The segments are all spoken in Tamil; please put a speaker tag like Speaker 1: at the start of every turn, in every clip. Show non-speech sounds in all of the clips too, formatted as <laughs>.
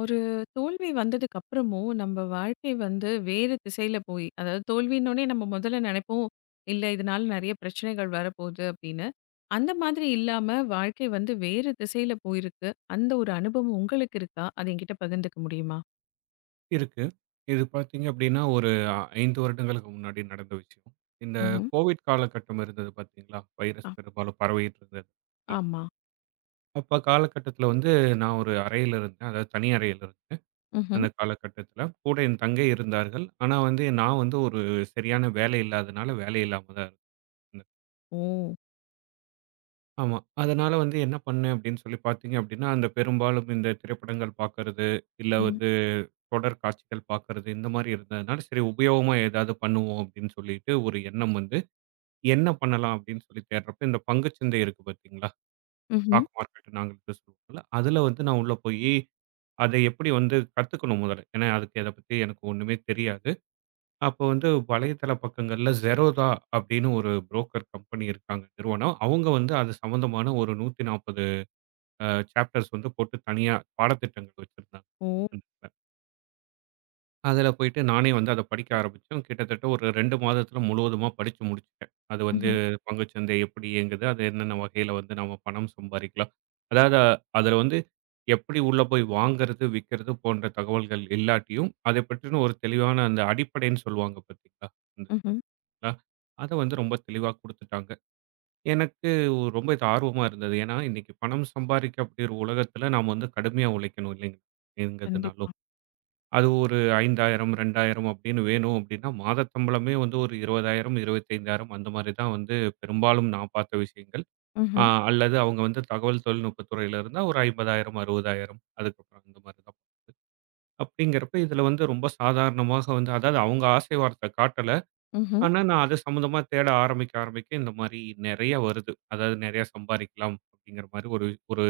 Speaker 1: ஒரு தோல்வி வந்ததுக்கு அப்புறமும் நம்ம வாழ்க்கை வந்து வேறு திசையில போய், அதாவது தோல்வின்னொடனே நம்ம முதல்ல நினைப்போம் இல்ல இதனால நிறைய பிரச்சனைகள் வரப்போகுது அப்படின்னு. அந்த மாதிரி இல்லாம வாழ்க்கை வந்து வேறு திசையில போயிருக்கு. அந்த ஒரு அனுபவம் உங்களுக்கு இருக்கா? அதை என்கிட்ட பகிர்ந்துக்க முடியுமா?
Speaker 2: இருக்கு. இது பார்த்தீங்க அப்படின்னா, ஒரு 5 வருடங்களுக்கு முன்னாடி நடந்த விஷயம். இந்த
Speaker 1: ம்ஹும்.
Speaker 2: கோவிட் காலகட்டம் இருந்தது பார்த்தீங்களா?
Speaker 1: ஆ,
Speaker 2: வைரஸ் பெரும்பாலும் பரவிட்டு இருந்தது. இல்ல.
Speaker 1: ஆமா.
Speaker 2: அப்ப காலகட்டத்தில வந்து நான் ஒரு அறையில இருந்தேன். அதாவது தனி அறையில இருந்தேன்.
Speaker 1: ம்.
Speaker 2: அந்த காலகட்டத்தில. கூட என் தங்கை இருந்தார்கள். ஆனா வந்து நான் வந்து ஒரு சரியான வேலை இல்லாதனால, வேலை இல்லாம தான் இருந்தேன்.
Speaker 1: ஓ.
Speaker 2: ஆமா. அதனால வந்து என்ன பண்ணேன் அப்படின்னு சொல்லி பார்த்தீங்க அப்படின்னா, அந்த பெரும்பாலும் இந்த திரைப்படங்கள் பார்க்கறது, இல்ல
Speaker 1: ம்ஹும்.
Speaker 2: வந்து தொடர் காட்சிகள் பார்க்கறது இந்த மாதிரி இருந்ததுனால, சரி உபயோகமா ஏதாவது பண்ணுவோம் அப்படின்னு சொல்லிட்டு ஒரு எண்ணம் வந்து, என்ன பண்ணலாம் அப்படின்னு சொல்லி தேடுறப்ப, இந்த பங்குச்சந்தை இருக்கு பார்த்தீங்களா?
Speaker 1: ம்ஹும்.
Speaker 2: ஸ்டாக் மார்க்கெட் நாங்க இதுக்கு சொல்லுவோம்ல, அதுல வந்து நான் உள்ள போயி, அதை எப்படி வந்து கத்துக்கணும் முதல்ல. ஏன்னா அதுக்கு இத பத்தி எனக்கு ஒண்ணுமே தெரியாது. அப்போ வந்து வலைதள பக்கங்கள்ல Zerodha அப்படின்னு ஒரு புரோக்கர் கம்பெனி இருக்காங்க, நிறுவனம். அவங்க வந்து அது சம்மந்தமான ஒரு 140 சாப்டர்ஸ் வந்து போட்டு தனியா பாடத்திட்டங்கள் வச்சிருந்தாங்க.
Speaker 1: ஓ.
Speaker 2: அதுல போயிட்டு நானே வந்து அத படிக்க ஆரம்பிச்சேன். கிட்டத்தட்ட ஒரு 2 மாதத்துல முழுவதுமா படிச்சு முடிச்சுட்டேன். அது வந்து
Speaker 1: ம்ஹும்.
Speaker 2: பங்குச்சந்தை எப்படி இயங்குது? அது என்னென்ன வகையில வந்து நம்ம பணம் சம்பாரிக்கலாம்? அதாவது அதுல வந்து எப்படி உள்ள போய் வாங்குறது, விக்கிறது போன்ற தகவல்கள் இல்லாட்டியும், அதைப் பற்றின ஒரு தெளிவான அந்த அடிப்படைன்னு சொல்லுவாங்க பார்த்தீங்களா?
Speaker 1: ம்ஹும்.
Speaker 2: அந்ததுல அத வந்து ரொம்ப தெளிவா குடுத்துட்டாங்க. எனக்கு ரொம்ப இது ஆர்வமா இருந்தது. ஏன்னா, இன்னைக்கு பணம் சம்பாரிக்கக்கூடிய ஒரு உலகத்துல நாம வந்து கடுமையா உழைக்கணும் இல்லைங்களா?
Speaker 1: கண்டிப்பா.
Speaker 2: எங்கதுனாலும். அது ஒரு 5,000 2,000 அப்படின்னு வேணும் அப்படின்னா, மாதச் சம்பளமே வந்து ஒரு 20,000 25,000 அந்த மாரி தான் வந்து பெரும்பாலும் நான் பார்த்த விஷயங்கள். அ
Speaker 1: ம்ஹும்.
Speaker 2: அல்லது அவங்க வந்து தகவல் தொழில்நுட்பத் துறையில இருந்தா ஒரு 50,000 60,000 அதுக்கப்புறம் அந்த மாரி தான். அப்படிங்கிறப்ப இதுல வந்து ரொம்ப சாதாரணமாக வந்து அதாவது அவங்க ஆசை வார்த்தை காட்டல.
Speaker 1: ம்ஹும்.
Speaker 2: ஆனா, நான் அது சம்பந்தமா தேட ஆரம்பிக்க, ஆரம்பிக்க இந்த மாரி நெறைய வருது. அதாவது நெறைய சம்பாரிக்கலாம் அப்படிங்கிற மாரி ஒரு ஒரு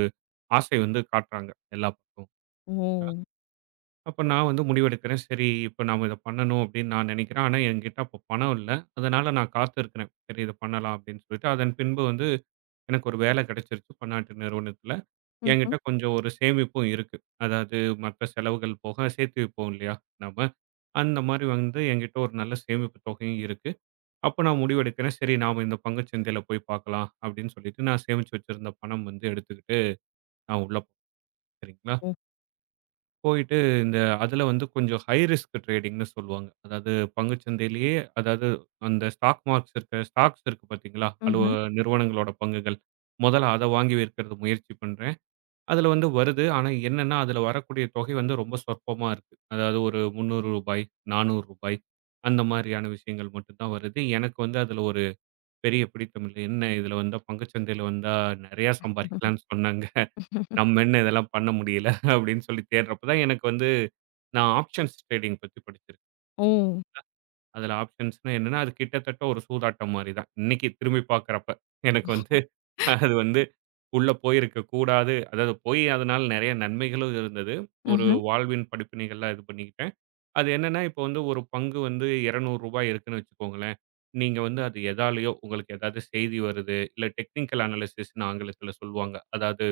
Speaker 2: ஆசை வந்து காட்டுறாங்க எல்லா பக்கமும்.
Speaker 1: ஓ.
Speaker 2: அப்ப நான் வந்து முடிவெடுக்கிறேன். சரி, இப்ப நாம இத பண்ணணும் அப்படின்னு நான் நினைக்கிறேன். ஆனா, என்கிட்ட அப்ப பணம் இல்ல. அதனால நான் காத்திருக்கிறேன். சரி இத பண்ணலாம் அப்படின்னு சொல்லிட்டு, அதன் பின்பு வந்து எனக்கு ஒரு வேலை கிடைச்சிருச்சு பன்னாட்டு நிறுவனத்தில. என்கிட்ட
Speaker 1: ம்ஹும்.
Speaker 2: கொஞ்சம் ஒரு சேமிப்பும் இருக்கு. அதாவது மற்ற செலவுகள் போக சேர்த்து வைப்போம் இல்லையா நாம. அந்த மாரி வந்து என்கிட்ட ஒரு நல்ல சேமிப்பு தொகையும் இருக்கு. அப்ப நான் முடிவெடுக்கிறேன். சரி நாம இந்த பங்குச்சந்தையில போய் பார்க்கலாம் அப்படின்னு சொல்லிட்டு, நான் சேமிச்சு வச்சிருந்த பணம் வந்து எடுத்துக்கிட்டு நான் உள்ள சரிங்களா?
Speaker 1: ஓ.
Speaker 2: போயிட்டு இந்த அதில வந்து கொஞ்சம் ஹை ரிஸ்க் ட்ரேடிங்ன்னு சொல்லுவாங்க. அதாவது பங்குச்சந்தையிலேயே அதாவது அந்த ஸ்டாக் மார்க்ஸ் இருக்க ஸ்டாக்ஸ் இருக்கு பார்த்தீங்களா?
Speaker 1: ம்ஹும்.
Speaker 2: நிறுவனங்களோட பங்குகள். முதல்ல அத வாங்கி விற்கிறது முயற்சி பண்றேன். அதில வந்து வருது. ஆனா என்னன்னா, அதில வரக்கூடிய தொகை வந்து ரொம்ப சொற்பமா இருக்கு. அதாவது ஒரு ரூ. 300 ரூ. 400 அந்த மாரியான விஷயங்கள் மட்டும் தான் வருது. எனக்கு வந்து அதில ஒரு பெரிய பிடித்தம் இல்லை. என்ன இதில வந்தா பங்குச்சந்தையில வந்தா நெறையா
Speaker 1: ம்ஹும்.
Speaker 2: சம்பாரிக்கலாம்ன்னு சொன்னாங்க. நம்ம என்ன இதெல்லாம் பண்ண முடியல அப்படின்னு சொல்லி தேடுறப்ப தான் எனக்கு வந்து நான் ஆப்ஷன்ஸ் ட்ரேடிங் பத்தி படிச்சிருக்கேன்.
Speaker 1: ஓ.
Speaker 2: அதுல ஆப்ஷன்ஸ்னா என்னன்னா, அது கிட்டத்தட்ட ஒரு சூதாட்டம் மாரி தான். இன்னைக்கு திரும்பி பார்க்கிறப்ப, எனக்கு வந்து அது வந்து உள்ள போயிருக்கக் கூடாது. அதாவது போய் அதனால நெறைய நன்மைகளும் இருந்தது. ஒரு
Speaker 1: ம்ஹும்.
Speaker 2: வாழ்வின் படிப்பினைகள்லாம் இது பண்ணிக்கிட்டேன். அது என்னன்னா, இப்போ வந்து ஒரு பங்கு வந்து ரூ. 200 இருக்குன்னு வச்சுக்கோங்களேன். நீங்க வந்து அது எதாலயோ உங்களுக்கு ஏதாவது செய்தி வருது, இல்ல டெக்னிக்கல் அனாலிசிஸ்ன்னு ஆங்கிலத்துல சொல்லுவாங்க. அதாவது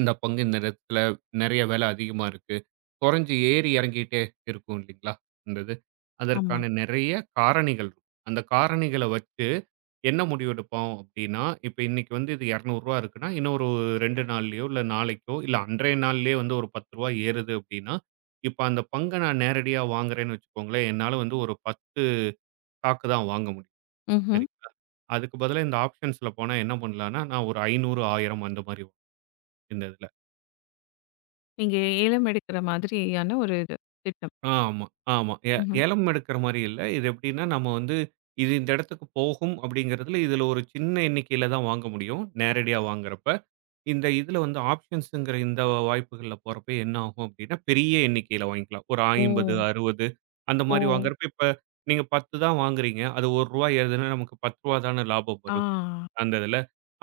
Speaker 2: இந்த பங்கு இந்த நேரத்துல நிறைய வேலை அதிகமா இருக்கு. குறைஞ்சு ஏறி இறங்கிட்டே இருக்கும் இல்லைங்களா? அந்த இது. அதற்கான நிறைய காரணிகள் இருக்கும். அந்த காரணிகள வச்சு என்ன முடிவெடுப்போம் அப்படின்னா, இப்ப இன்னைக்கு வந்து இது ரூ. 200 இருக்குன்னா, இன்னும் ஒரு 2 நாள்லயோ, இல்ல நாளைக்கோ, இல்ல அன்றைய நாள்லயே வந்து ஒரு ரூ. 10 ஏறுது அப்படின்னா, இப்ப அந்த பங்க நான் நேரடியா வாங்குறேன்னு வச்சுக்கோங்களேன், என்னால வந்து ஒரு 10 ஸ்டாக் தான் வாங்க முடியும்.
Speaker 1: ஆமா.
Speaker 2: சரிங்களா? அதுக்கு பதிலா இந்த ஆப்ஷன்ஸ்ல போனா என்ன பண்ணலாம்னா, நான் ஒரு 500, 1000 அந்த மாரி இந்த இதுல.
Speaker 1: நீங்க ஏலம் எடுக்கிற மாதிரியான ஒரு இது திட்டம்.
Speaker 2: ஆமா, ஆமா.
Speaker 1: ம்ஹ்ம்.
Speaker 2: ஏலம் எடுக்கிற மாரி இல்ல. இது எப்படின்னா, நம்ம வந்து இது இந்த இடத்துக்கு போகும் அப்படிங்கிறதுல, இதுல ஒரு சின்ன எண்ணிக்கையில தான் வாங்க முடியும். நேரடியா வாங்குறப்ப. இந்த இதுல வந்து ஆப்ஷன்ஸ்ங்கிற இந்த வாய்ப்புகள்ல போறப்ப என்ன ஆகும் அப்படின்னா, பெரிய எண்ணிக்கையில வாங்கிக்கலாம். ஒரு
Speaker 1: ஓ!
Speaker 2: 50, 60 அந்த
Speaker 1: ஓ!
Speaker 2: மாரி வாங்குறப்ப, இப்ப நீங்க 10 தான் வாங்குறீங்க. அது ரூ. 1 ஏறுதுன்னா, நமக்கு ரூ. 10 தான லாபம்
Speaker 1: ஆ.
Speaker 2: வரும். அந்த இதில.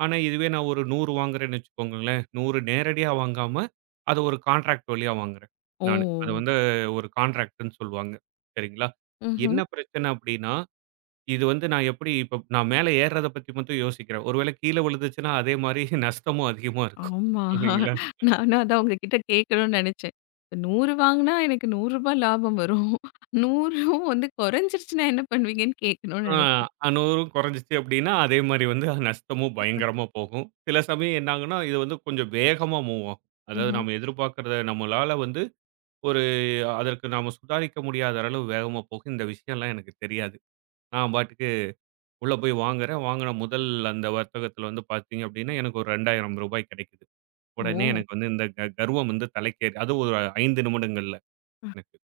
Speaker 2: ஆனா, இதுவே நான் ஒரு 100 வாங்குறேன்னு வச்சுக்கோங்களேன், 100 நேரடியா வாங்காம, அத ஒரு கான்ட்ராக்ட் வழியா வாங்குறேன்
Speaker 1: ஓ!
Speaker 2: நானு. அது வந்து ஒரு கான்ட்ராக்ட்ன்னு சொல்லுவாங்க. சரிங்களா? என்ன
Speaker 1: ம்ஹ்ம்.
Speaker 2: பிரச்சனை அப்டின்னா, இது வந்து நான் எப்டி இப்ப நான் மேல ஏர்றத பத்தி மட்டும் யோசிக்கிறேன். ஒருவேள கீழ விழுந்துச்சுன்னா, அதே மாரி நஷ்டமும் அதிகமா இருக்கும்.
Speaker 1: ஆமா.
Speaker 2: இல்லைங்களா?
Speaker 1: நானும் அதான் உங்ககிட்ட கேட்கணும்னு நெனச்சேன். 100 வாங்குனா எனக்கு ரூ. 100 லாபம் வரும். 100ம் வந்து குறைஞ்சிருச்சுன்னா என்ன பண்ணுவீங்கன்னு கேட்கணும்னு
Speaker 2: ஆ
Speaker 1: நெனச்சேன்.
Speaker 2: 100ம் குறைஞ்சுச்சு அப்டின்னா, அதே மாரி வந்து நஷ்டமும் பயங்கரமா போகும். சில சமயம் என்ன ஆகும்னா, இது வந்து கொஞ்சம் வேகமா மூவ் ஆகும். அதாவது
Speaker 1: ம்ஹ்ம்.
Speaker 2: நம்ம எதிர்பார்க்கிறத நம்மளால வந்து ஒரு அதற்கு நாம சுதாரிக்க முடியாத அளவு வேகமா போகும். இந்த விஷயம்லாம் எனக்கு தெரியாது. நான் பாட்டுக்கு உள்ள போய் வாங்குறேன். வாங்குன முதல் அந்த வர்த்தகத்துல வந்து பார்த்தீங்க அப்டின்னா, எனக்கு ஒரு ரூ. 2,000 கிடைக்குது. உடனே
Speaker 1: ஓ!
Speaker 2: எனக்கு வந்து இந்த கர்வம் வந்து தலைக்கேறி அது ஒரு 5 நிமிடங்கள்ல எனக்கு.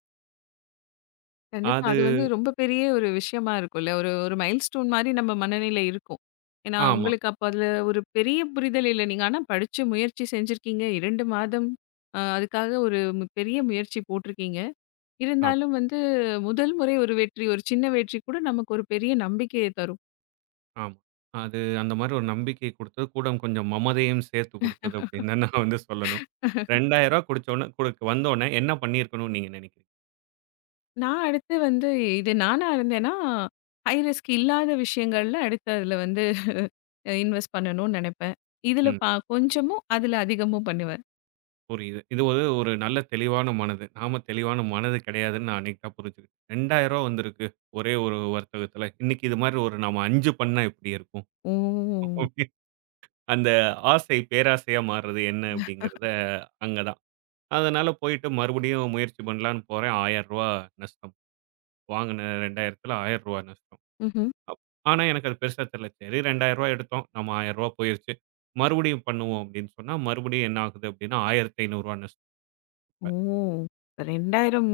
Speaker 1: கண்டிப்பா.
Speaker 2: அது
Speaker 1: அது வந்து ரொம்ப பெரிய ஒரு விஷயமா இருக்கும்ல. ஒரு ஒரு மைல்ஸ்டோன் மாரி நம்ம மனநிலை இருக்கும். ஏன்னா,
Speaker 2: ஆமா,
Speaker 1: உங்களுக்கு அப்ப அதுல ஒரு பெரிய புரிதல் இல்ல. நீங்க ஆனா படிச்சு முயற்சி செஞ்சிருக்கீங்க. 2 மாதம் அதுக்காக ஒரு பெரிய முயற்சி போட்டிருக்கீங்க.
Speaker 2: ஆமா,
Speaker 1: இருந்தாலும் வந்து முதல் முறை ஒரு வெற்றி, ஒரு சின்ன வெற்றி கூட நமக்கு ஒரு பெரிய நம்பிக்கைய தரும்.
Speaker 2: ஆமா. அது அந்த மாரி ஒரு நம்பிக்கை குடுத்தது. கூட கொஞ்சம் மமதையும் சேர்த்து குடுத்தது அப்டின்னு தான் நான் வந்து சொல்லணும். ரூ. 2,000 குடிச்ச உடனே வந்தோனே என்ன பண்ணியிருக்கணும்னு நீங்க நெனைக்கிறீங்க?
Speaker 1: நான் அடுத்து வந்து இது நானா இருந்தேன்னா, ஹை ரிஸ்க் இல்லாத விஷயங்கள்ல அடுத்து அதுல வந்து <laughs> இன்வெஸ்ட் பண்ணணும்னு நெனைப்பேன். இதுல
Speaker 2: ம்.
Speaker 1: கொஞ்சமும், அதுல அதிகமும் பண்ணுவேன்.
Speaker 2: புரியுது. இது ஒரு ஒரு நல்ல தெளிவான மனது. நாம தெளிவான மனது கிடையாதுன்னு நான் அன்னைக்கு தான் புரிஞ்சுக்கிட்டேன். ரூ. 2000 வந்திருக்கு. ஒரே ஒரு வர்த்தகத்துல. இன்னைக்கு இது மாரி ஒரு நாம 5 பண்ணா எப்படி இருக்கும்?
Speaker 1: ஓ!
Speaker 2: <laughs> அப்படி அந்த ஆசை பேராசையா மாறுறது என்ன அப்படிங்கிறத அங்க தான். அதனால போயிட்டு மறுபடியும் முயற்சி பண்ணலான்னு போறேன். ரூ. 1000 நஷ்டம். வாங்குன 2000த்துல ரூ. 1000 நஷ்டம்.
Speaker 1: ம்ஹ்ம்.
Speaker 2: அப் ஆனா எனக்கு அது பெருசா தெரியல. சரி ரூ. 2000 எடுத்தோம். நம்ம ரூ. 1000 போயிருச்சு. மறுபடியும் பண்ணுவோம் அப்படின்னு சொன்னா, மறுபடியும் என்ன ஆகுது அப்படின்னா, ரூ. 1500 நஷ்டம்.
Speaker 1: ஓ! 2000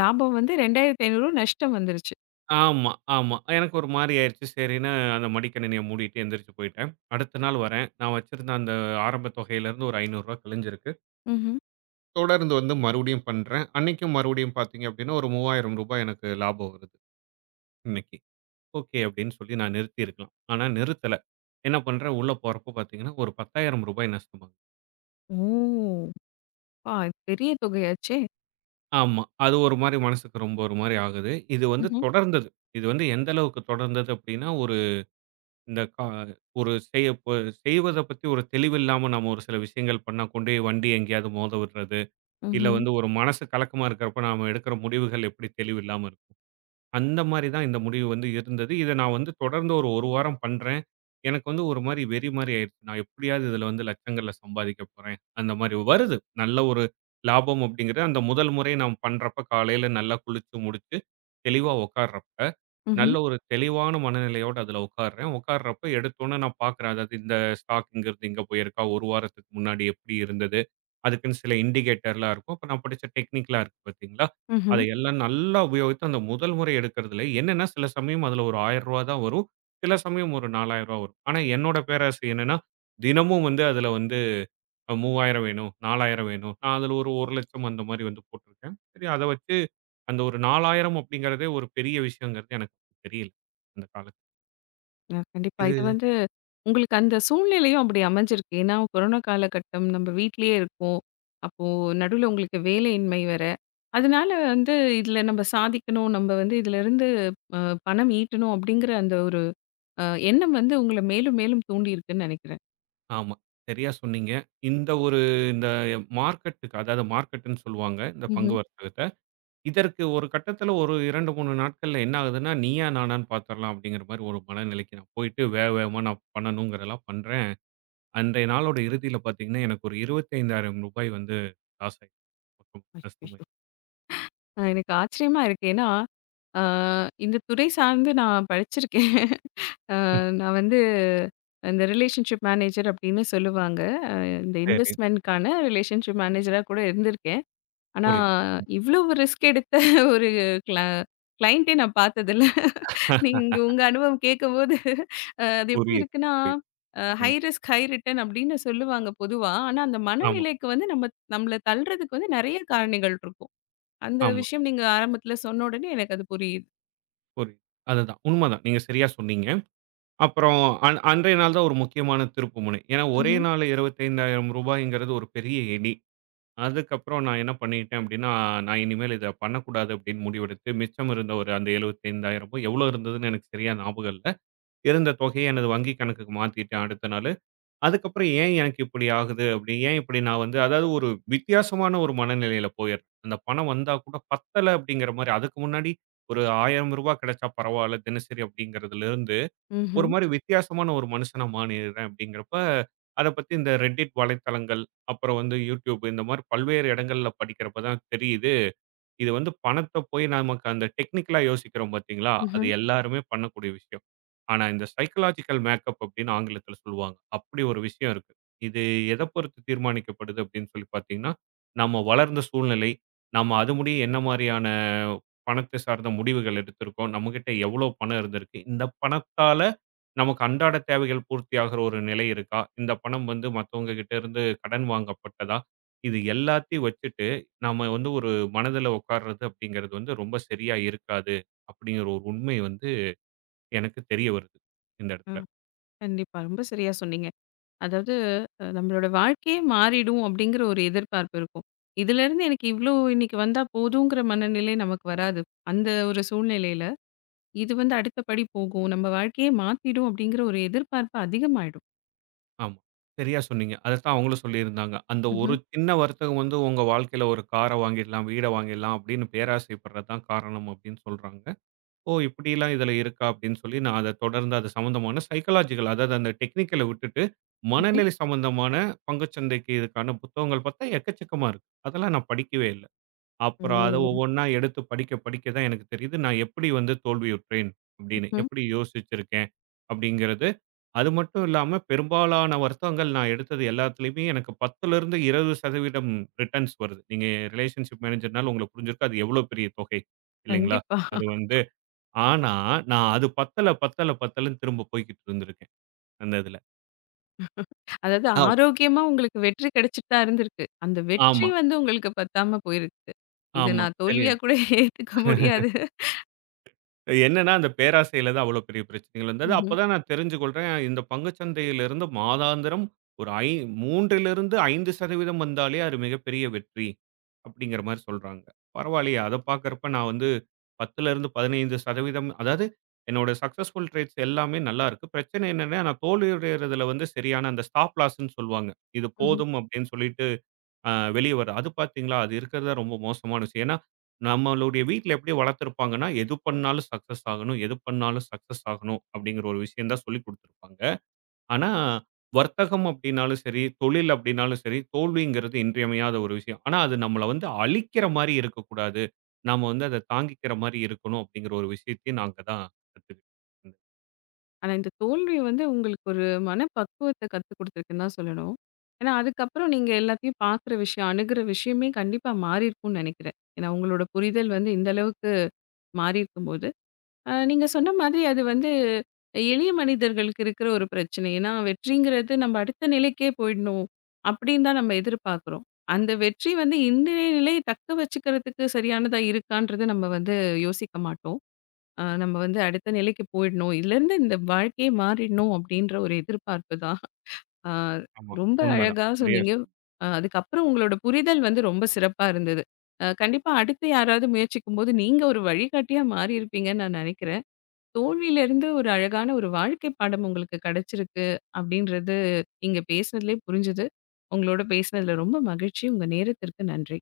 Speaker 1: லாபம் வந்து 2,500 நஷ்டம் வந்துருச்சு.
Speaker 2: ஆமா, ஆமா. எனக்கு ஒரு மாரி ஆயிருச்சு. சரின்னு அந்த மடிக்கணினிய மூடிட்டு எந்திரிச்சு போயிட்டேன். அடுத்த நாள் வரேன். நான் வச்சிருந்த அந்த ஆரம்ப தொகையிலிருந்து ஒரு ரூ. 500 கழிஞ்சிருக்கு.
Speaker 1: ம்ஹ்ம்.
Speaker 2: தொடர்ந்து வந்து மறுபடியும் பண்றேன். அன்னைக்கும் மறுபடியும் பார்த்தீங்க அப்டின்னா, ஒரு ரூ. 3000 எனக்கு லாபம் வருது இன்னைக்கு. ஓகே அப்டின்னு சொல்லி நான் நிறுத்தியிருக்கலாம். ஆனா நிறுத்தல. என்ன பண்றேன், உள்ள போறப்போ பார்த்தீங்கன்னா, ஒரு ரூ. 10,000 நஷ்டமாகுது.
Speaker 1: ஓ! அப்பா! பெரிய தொகையாச்சே!
Speaker 2: ஆமா. அது ஒரு மாரி மனசுக்கு ரொம்ப ஒரு மாரி ஆகுது. இது வந்து
Speaker 1: ம்ஹ்ம்.
Speaker 2: தொடர்ந்தது. இது வந்து எந்த அளவுக்கு தொடர்ந்தது அப்டின்னா இந்த ஒரு செய்ய செய்வத பத்தி ஒரு தெளிவில்லாம நாம ஒரு சில விஷயங்கள் பண்ணா கொண்டு போய் வண்டி எங்கேயாவது மோத விடுறது. இல்ல
Speaker 1: ம்ஹ்ம்.
Speaker 2: வந்து ஒரு மனசு கலக்கமா இருக்கிறப்ப நாம எடுக்கிற முடிவுகள் எப்படி தெளிவில்லாம இருக்கும். அந்த மாரி தான் இந்த முடிவு வந்து இருந்தது. இத நான் வந்து தொடர்ந்து ஒரு 1 வாரம் பண்றேன். எனக்கு வந்து ஒரு மாரி வெறி மாரி ஆயிருச்சு. நான் எப்படியாவது இதுல வந்து லட்சங்கள்ல சம்பாதிக்க போறேன். அந்த மாரி வருது. நல்ல ஒரு லாபம் அப்படிங்கிறது அந்த முதல் முறை நாம் பண்றப்ப காலையில நல்லா குளிச்சு முடிச்சு தெளிவா உட்கார்றப்ப.
Speaker 1: ம்ஹ்ம்.
Speaker 2: நல்ல ஒரு தெளிவான மனநிலையோட அதுல உட்கார்றேன். உட்கார்றப்ப எடுத்தோனே நான் பார்க்குறேன். அதாவது இந்த ஸ்டாக் இங்கருந்து இங்க போயிருக்கா, 1 வாரத்துக்கு முன்னாடி எப்படி இருந்தது? அதுக்குன்னு சில இண்டிகேட்டர்லாம் இருக்கும். அப்ப நான் படிச்ச டெக்னிக்லாம் இருக்கு பார்த்தீங்களா? அத
Speaker 1: ம்ஹ்ம்.
Speaker 2: எல்லாம் நல்லா உபயோகித்து அந்த முதல் முறை எடுக்கிறதுல என்னன்னா, சில சமயம் அதுல ஒரு ரூ. 1000 தான் வரும். சில சமயம் ஒரு ரூ. 4000 வரும். ஆனா என்னோட பேராசை என்னன்னா, தினமும் வந்து அதுல வந்து 3000 வேணும், 4000 வேணும். நான் அதுல ஒரு 1,00,000 அந்த மாரி வந்து போட்டிருக்கேன். சரி அத வச்சு அந்த ஒரு 4000 அப்படிங்கிறதே ஒரு பெரிய விஷயங்கிறது எனக்கு தெரியல. அந்த காலத்துல.
Speaker 1: கண்டிப்பா. இது
Speaker 2: இது
Speaker 1: வந்து உங்களுக்கு அந்த சூழ்நிலையும் அப்படி அமைஞ்சிருக்கு. ஏன்னா, கொரோனா காலகட்டம் நம்ம வீட்லயே இருக்கோம். அப்போ நடுவுல உங்களுக்கு வேலையின்மை வேற. அதனால வந்து இதில நம்ம சாதிக்கணும், நம்ம வந்து இதிலருந்து அ பணம் ஈட்டணும் அப்படிங்கிற அந்த ஒரு அ எண்ணம் வந்து உங்கள மேலும் மேலும் தூண்டியிருக்குன்னு நினைக்கிறேன்.
Speaker 2: ஆமா. சரியா சொன்னீங்க. இந்த ஒரு இந்த மார்க்கெட்டுக்கு அதாவது மார்க்கெட்டுன்னு சொல்லுவாங்க. இந்த பங்கு
Speaker 1: ம்ஹ்ம்.
Speaker 2: வர்த்தகத்த. இதற்கு ஒரு கட்டத்துல ஒரு 2, 3 நாட்கள்ல என்ன ஆகுதுன்னா, நீயா நானான்னு பாத்துரலாம் அப்படிங்கிற மாரி ஒரு மனநிலைக்கு நான் போயிட்டு வேக வேகமா நான் பண்ணணுங்கிறதெல்லாம் பண்றேன். அன்றைய நாளோட இறுதியில பாத்தீங்கன்னா, எனக்கு ஒரு ரூ. 25,000 வந்து லாஸ் ஆயிடுச்சு. மொத்தமா
Speaker 1: அச்சச்சோ!
Speaker 2: நஷ்டமாயிடுச்சு.
Speaker 1: எனக்கு ஆச்சரியமா இருக்கு. ஏன்னா, அ இந்த துறை சார்ந்து நான் படிச்சிருக்கேன். அ நான் வந்து இந்த ரிலேஷன்ஷிப் மேனேஜர் அப்படின்னு சொல்லுவாங்க. அ இந்த
Speaker 2: சரி.
Speaker 1: இன்வெஸ்ட்மெண்ட்க்கான ரிலேஷன்ஷிப் மேனேஜரா கூட இருந்திருக்கேன். ஆனா,
Speaker 2: புரியுது.
Speaker 1: இவ்வளவு ரிஸ்க் எடுத்த ஒரு கிளா கிளையண்ட்டே நான் பார்த்ததில்ல.
Speaker 2: <laughs>
Speaker 1: நீங்க உங்க அனுபவம் கேட்கும்போது அது எப்படி
Speaker 2: புரியுது,
Speaker 1: இருக்குன்னா,
Speaker 2: புரியுது.
Speaker 1: ஹை
Speaker 2: ம்.
Speaker 1: ரிஸ்க், ஹை ரிட்டர்ன் அப்படின்னு சொல்லுவாங்க பொதுவா. ஆனா, அந்த
Speaker 2: ஆமா,
Speaker 1: மனநிலைக்கு வந்து நம்மள தள்றதுக்கு வந்து நெறைய காரணிகள் இருக்கும். அந்த
Speaker 2: ஆமா.
Speaker 1: விஷயம் நீங்க ஆரம்பத்துல சொன்ன உடனே எனக்கு அது புரியுது.
Speaker 2: புரியுது. அதுதான். உண்மதான். நீங்க சரியா சொன்னீங்க. அப்புறம் அன்றைய நாள் தான் ஒரு முக்கியமான திருப்புமுனை. ஏன்னா ஒரே
Speaker 1: ம்ஹ்ம்.
Speaker 2: நாள்ல ரூ. 25,000 ஒரு பெரிய எணி. அதுக்கப்புறம் நான் என்ன பண்ணிட்டேன் அப்படின்னா, நான் இனிமேல் இத பண்ணக்கூடாது அப்படின்னு முடிவெடுத்து, மிச்சம் இருந்த ஒரு அந்த 75,000 எவ்வளோ இருந்ததுன்னு எனக்கு சரியா ஞாபகம் இல்ல. இருந்த தொகையை எனது வங்கி கணக்குக்கு மாத்திட்டேன் அடுத்த நாள். அதுக்கப்புறம் ஏன் எனக்கு இப்படி ஆகுது? அப்படி ஏன் இப்படி நான் வந்து அதாவது ஒரு வித்தியாசமான ஒரு மனநிலையில போயிடுறேன். அந்த பணம் வந்தா கூட பத்தல அப்படிங்கிற மாரி. அதுக்கு முன்னாடி ஒரு ரூ. 1000 கிடைச்சா பரவால்ல தினசரி அப்படிங்கிறதுலருந்து, ஒரு
Speaker 1: ம்ஹ்ம்.
Speaker 2: மாரி வித்தியாசமான ஒரு மனுஷனா மாறிடுறேன் அப்படிங்கிறப்ப, அத பத்தி இந்த Reddit வலைத்தளங்கள், அப்புறம் வந்து YouTube இந்த மாரி பல்வேறு இடங்கள்ல படிக்கிறப்ப தான் தெரியுது. இது வந்து பணத்த போய் நமக்கு அந்த டெக்னிக்கலா யோசிக்கிறோம் பார்த்தீங்களா? அது
Speaker 1: ம்ஹ்ம்.
Speaker 2: எல்லாருமே பண்ணக்கூடிய விஷயம். ஆனா, இந்த சைக்காலஜிக்கல் மேக்கப் அப்படின்னு ஆங்கிலத்தில சொல்லுவாங்க. அப்படி ஒரு விஷயம் இருக்கு. இது எத பொறுத்து தீர்மானிக்கப்படுது அப்படின்னு சொல்லி பார்த்தீங்கன்னா, நம்ம வளர்ந்த சூழ்நிலை, நம்ம அது முடிய என்ன மாரியான பணத்தை சார்ந்த முடிவுகள் எடுத்திருக்கோம், நம்மகிட்ட எவ்வளோ பணம் இருந்திருக்கு, இந்த பணத்தால நமக்கு அன்றாட தேவைகள் பூர்த்தியாகிற ஒரு நிலை இருக்கா? இந்த பணம் வந்து மத்தவங்க கிட்ட இருந்து கடன் வாங்கப்பட்டதா? இது எல்லாத்தையும் வச்சுட்டு நாம வந்து ஒரு மனதில உட்கார்றது அப்படிங்கிறது வந்து ரொம்ப சரியா இருக்காது, அப்படிங்கிற ஒரு உண்மை வந்து எனக்கு தெரிய வருது, இந்த
Speaker 1: ஆ.
Speaker 2: இடத்துல.
Speaker 1: கண்டிப்பா. ரொம்ப சரியா சொன்னீங்க. அதாவது நம்மளோட வாழ்க்கையே மாறிடும் அப்படிங்கிற ஒரு எதிர்பார்ப்பு இருக்கும். இதுலருந்து எனக்கு இவ்ளோ இன்னைக்கு வந்தா போதுங்கிற மனநிலை நமக்கு வராது. அந்த ஒரு சூழ்நிலையில, இது வந்து அடுத்த படி போகும். நம்ம வாழ்க்கையே மாத்திடும் அப்படிங்கிற ஒரு எதிர்பார்ப்பு அதிகமாயிடும்.
Speaker 2: ஆமா. சரியா சொன்னீங்க. அதத்தான் அவங்களும் சொல்லியிருந்தாங்க. அந்த ஒரு
Speaker 1: ம்ஹ்ம்.
Speaker 2: சின்ன வருத்தம் வந்து உங்க வாழ்க்கையில ஒரு கார வாங்கிடலாம், வீட வாங்கிடலாம் அப்படின்னு பேராசைப்படுறது தான் காரணம் அப்படின்னு சொல்றாங்க. ஓ! இப்படிலாம் இதில இருக்கா அப்படின்னு சொல்லி நான் அத தொடர்ந்து அது சம்மந்தமான சைக்காலஜிக்கல் அதாவது அந்த டெக்னிக்கல விட்டுட்டு,
Speaker 1: ம்ஹ்ம்.
Speaker 2: மனநிலை சம்மந்தமான பங்குச்சந்தைக்கு இதுக்கான புத்தகங்கள் பார்த்தா எக்கச்சக்கமா இருக்கு. அதெல்லாம் நான் படிக்கவே இல்ல. அப்புறம் அத
Speaker 1: ம்.
Speaker 2: ஒவ்வொன்னா எடுத்து படிக்க படிக்க தான் எனக்கு தெரியுது. நான் எப்படி வந்து தோல்வியுற்றேன் அப்படின்னு.
Speaker 1: ம்.
Speaker 2: எப்படி யோசிச்சிருக்கேன் அப்படிங்கிறது. அது மட்டும் இல்லாம பெரும்பாலான வருத்தங்கள் நான் எடுத்தது எல்லாத்துலயுமே எனக்கு 10லிருந்து 20% ரிட்டர்ன்ஸ் வருது. நீங்க ரிலேஷன்ஷிப் மேனேஜர்னால உங்களுக்கு புரிஞ்சிருக்கும். அது எவ்வளோ பெரிய தொகை இல்லைங்களா?
Speaker 1: கண்டிப்பா.
Speaker 2: அது வந்து ஆனா நான் அது பத்தல, பத்தல, பத்தலன்னு திரும்ப போய்க்கிட்டு இருந்திருக்கேன் அந்த இதுல.
Speaker 1: அதாவது
Speaker 2: ஆம்.
Speaker 1: ஆரோக்கியமா உங்களுக்கு வெற்றி கிடைச்சிட்டு தான் இருந்திருக்கு. அந்த வெற்றி
Speaker 2: ஆமா,
Speaker 1: வந்து உங்களுக்கு பத்தாம போயிருக்கு. இத
Speaker 2: ஆமா.
Speaker 1: நான்
Speaker 2: சரி
Speaker 1: தோல்வியா கூட <laughs> ஏத்துக்க முடியாது.
Speaker 2: என்னன்னா, அந்த பேராசையில தான் அவ்வளோ பெரிய பிரச்சனைகள் வந்தது.
Speaker 1: ம்ஹ்ம்.
Speaker 2: அப்பதான் நான் தெரிஞ்சு கொள்றேன், இந்த பங்குச் சந்தையிலிருந்து மாதாந்திரம் ஒரு 3 லிருந்து 5% வந்தாலே அது மிகப்பெரிய வெற்றி அப்படிங்கிற மாரி சொல்றாங்க. பரவாயில்லையே, அத பார்க்கிறப்ப நான் வந்து 10லிருந்து 15% அதாவது என்னோட சக்சஸ்ஃபுல் ட்ரேட்ஸ் எல்லாமே நல்லா இருக்கு. பிரச்சனை என்னன்னா, நான் தோல்வியடைறதுல வந்து சரியான அந்த ஸ்டாப் லாஸ்ன்னு சொல்லுவாங்க. இது
Speaker 1: ம்ஹ்ம்.
Speaker 2: போதும் அப்படின்னு சொல்லிட்டு அ வெளிய வரும். அது பார்த்தீங்களா, அது இருக்கிறது தான் ரொம்ப மோசமான விஷயம். ஏன்னா, நம்மளுடைய வீட்ல எப்படி வளர்த்துருப்பாங்கன்னா, எது பண்ணாலும் சக்சஸ் ஆகணும், எது பண்ணாலும் சக்சஸ் ஆகணும் அப்படிங்கிற ஒரு விஷயம் தான் சொல்லிக் குடுத்துருப்பாங்க. ஆனா, வர்த்தகம் அப்படின்னாலும் சரி, தொழில் அப்படின்னாலும் சரி, தோல்விங்கிறது இன்றியமையாத ஒரு விஷயம். ஆனா, அது நம்மள வந்து அழிக்கிற மாரி இருக்கக்கூடாது. நாம வந்து அத தாங்கிக்கிற மாரி இருக்கணும் அப்படிங்கிற ஒரு விஷயத்தையும் நாங்க தான் கத்துக்கிட்டோம்.
Speaker 1: ஆனா இந்த தோல்வி வந்து உங்களுக்கு ஒரு மனப்பக்குவத்த கத்துக் குடுத்துருக்குன்னு தான் சொல்லணும். ஏன்னா அதுக்கப்புறம் நீங்க எல்லாத்தையும் பார்க்குற விஷயம், அணுகுற விஷயமே கண்டிப்பா மாறியிருக்கும்னு நெனைக்கிறேன். ஏன்னா உங்களோட புரிதல் வந்து இந்த அளவுக்கு மாறியிருக்கும்போது நீங்க சொன்ன மாதிரி அது வந்து எளிய மனிதர்களுக்கு இருக்கிற ஒரு பிரச்சனை. ஏன்னா வெற்றிங்கிறது நம்ம அடுத்த நிலைக்கே போயிடணும் அப்படின்னு தான் நம்ம எதிர்பார்க்குறோம். அந்த வெற்றி வந்து இன்றைய நிலையை தக்க வச்சுக்கிறதுக்கு சரியானதா இருக்கான்றது நம்ம வந்து யோசிக்க மாட்டோம். நம்ம வந்து அடுத்த நிலைக்கு போயிடணும். இதுலேருந்து இந்த வாழ்க்கையே மாறிடணும் அப்படின்ற ஒரு எதிர்பார்ப்பு தான். அ
Speaker 2: ஆமா,
Speaker 1: ரொம்ப
Speaker 2: உண்மதான்.
Speaker 1: அழகா
Speaker 2: சரியா
Speaker 1: சொன்னீங்க. அதுக்கப்புறம் உங்களோட புரிதல் வந்து ரொம்ப சிறப்பா இருந்தது. கண்டிப்பா அடுத்து யாராவது முயற்சிக்கும்போது நீங்க ஒரு வழிகாட்டியா மாறியிருப்பீங்கன்னு நான் நினைக்கிறேன். தோல்வியிலிருந்து ஒரு அழகான ஒரு வாழ்க்கை பாடம் உங்களுக்கு கிடைச்சிருக்கு அப்படின்றது நீங்க பேசுனதிலே புரிஞ்சுது. உங்களோட பேசினதில ரொம்ப மகிழ்ச்சி. உங்க நேரத்திற்கு நன்றி.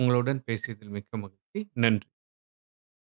Speaker 2: உங்களுடன் பேசியதில் மிக்க மகிழ்ச்சி. நன்றி.